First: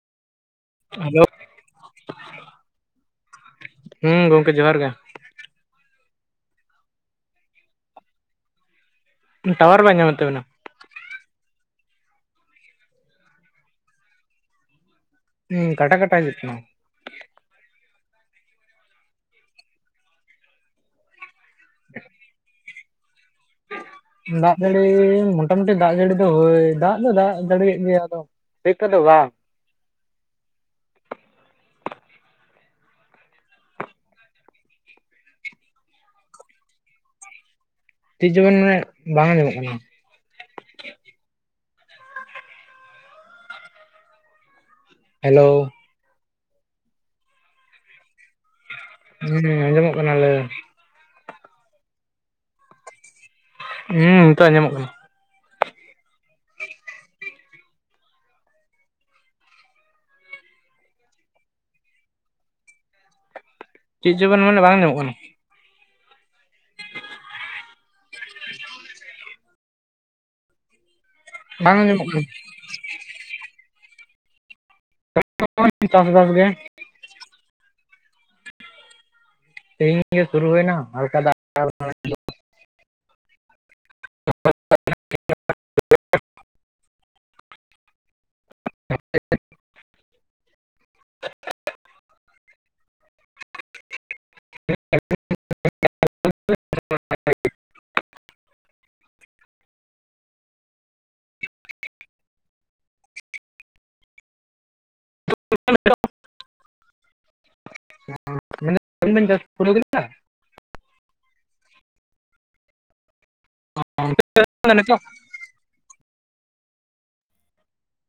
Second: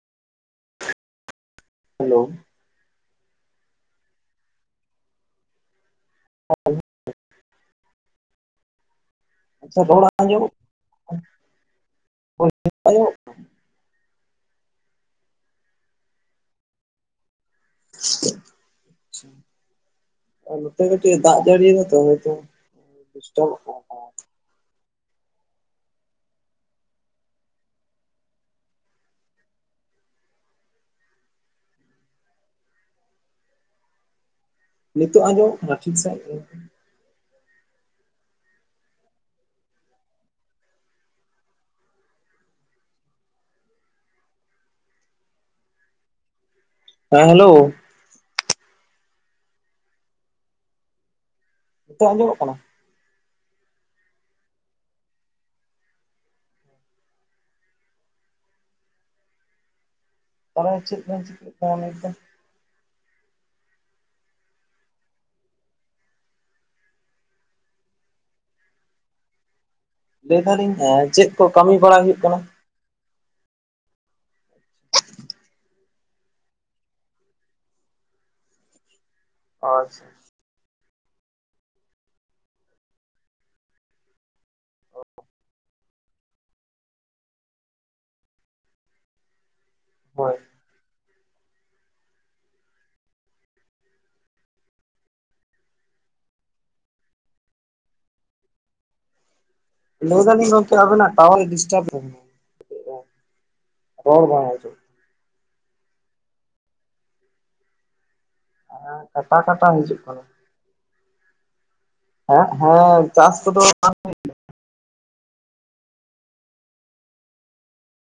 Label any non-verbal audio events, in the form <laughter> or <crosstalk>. Hello hello, ᱦᱮᱸ ᱜᱚᱝᱠᱮ ᱡᱚᱦᱟᱨ ᱜᱮ? <inaudible> ᱴᱟᱣᱟᱨ ᱟᱪᱪᱷᱟ ᱵᱟᱭ ᱨᱚᱲ ᱧᱟᱢᱮᱫ ᱛᱟᱵᱮᱱᱟ ᱟᱸᱡᱚᱢᱚᱜ <inaudible> ᱟᱸᱡᱚᱢᱚᱜ ᱦᱩᱸ ᱠᱟᱴᱟ ᱠᱟᱴᱟ ᱱᱤᱛ ᱱᱚ ᱟᱨ ᱱᱚᱛᱮ ᱪᱮᱜ ᱫᱟᱜᱽ ᱡᱟᱹᱲᱤᱭ ᱫᱟ ᱛᱚ ᱦᱚᱭᱛᱚ ᱰᱤᱥᱴᱟᱵᱚᱜ ᱠᱟᱱᱟ ᱫᱟᱜᱽ ᱡᱟᱹᱲᱤ ᱢᱚᱴᱟᱢᱩᱴᱤ ᱫᱟᱜᱽ ᱡᱟᱹᱲᱤ ᱫᱚ ᱦᱳᱭ ᱫᱟᱜᱽ ᱫᱚ ᱫᱟᱜᱽ ᱡᱟᱹᱲᱤᱭᱮᱜ ᱜᱮᱭᱟ ᱟᱫᱚ, ᱱᱤᱛᱚᱜ ᱫᱚ ᱵᱟᱝ᱾ ᱱᱤᱛᱚᱜ ᱟᱸᱡᱚᱢ ᱠᱟᱱᱟ ᱴᱷᱤᱠ ᱥᱟᱹᱦᱤᱜ ᱨᱮ, ᱪᱮᱛ ᱪᱚ ᱵᱮᱱ ᱢᱮᱱᱮᱜ ᱵᱟᱝ ᱟᱸᱡᱚᱢᱚᱜ ᱠᱟᱱᱟ᱾ ᱦᱮᱞᱳ, ᱦᱮᱸ ᱦᱮᱞᱳ, ᱦᱩᱸ ᱟᱸᱡᱚᱢᱚᱜ ᱠᱟᱱᱟ ᱞᱟᱹᱭ ᱵᱮᱱ? ᱱᱤᱛᱚᱜ ᱟᱸᱡᱚᱢᱚᱜ ᱠᱟᱱᱟ, ᱦᱩᱸ ᱱᱤᱛᱚᱜ ᱟᱸᱡᱚᱢᱚᱜ ᱠᱟᱱᱟ᱾ ᱛᱟᱦᱚᱞᱮ ᱪᱮᱫ ᱵᱮᱱ ᱪᱤᱠᱟᱹ ᱠᱟᱱᱟ ᱞᱟᱹᱭ? ᱪᱮᱜ ᱪᱚᱵᱮᱱ ᱢᱮᱱᱮᱜ ᱵᱟᱝ ᱟᱸᱡᱚᱢᱚᱜ ᱠᱟᱱᱟ ᱞᱟᱹᱭ ᱫᱟᱞᱤᱧ ᱦᱮᱸ ᱪᱮᱜ ᱠᱚ ᱠᱟᱹᱢᱤ ᱵᱟᱝ ᱵᱟᱲᱟ ᱟᱸᱡᱚᱢᱚᱜ ᱦᱩᱭᱩᱜ ᱠᱟᱱᱟ? ᱱᱚᱜᱼᱚᱭ ᱪᱟᱥ ᱵᱟᱥ ᱜᱮ᱾ ᱛᱮᱦᱤᱧ ᱟᱪᱪᱷᱟ ᱜᱮ ᱥᱩᱨᱩ ᱦᱩᱭᱱᱟ ᱦᱟᱞᱠᱟ ᱫᱟᱜᱽ ᱦᱟᱛᱟᱲ <inaudible> <inaudible> ᱦᱳᱭ, <unintelligible> <inaudible> <inaudible> ᱞᱟᱹᱭ ᱫᱟᱞᱤᱧ ᱜᱚᱝᱠᱮ ᱟᱹᱵᱤᱱᱟᱜ ᱴᱟᱣᱟᱨ ᱰᱤᱥᱴᱟᱵ <unintelligible> ᱨᱚᱲ ᱵᱟᱝ ᱟᱸᱡᱚᱢᱚᱜ ᱢᱮᱱᱫᱟᱹᱧ ᱟᱵᱮᱱ ᱟ ᱵᱮᱱ ᱪᱟᱥ ᱠᱟᱴᱟ ᱯᱩᱨᱟᱹᱣ ᱠᱟᱴᱟᱣ ᱦᱤᱡᱩᱜ ᱠᱟᱱᱟ᱾ ᱦᱮᱸ ᱦᱮᱸ ᱪᱟᱥ ᱠᱚᱫᱚ <inaudible> <inaudible> ᱱᱤᱛ ᱦᱚᱸ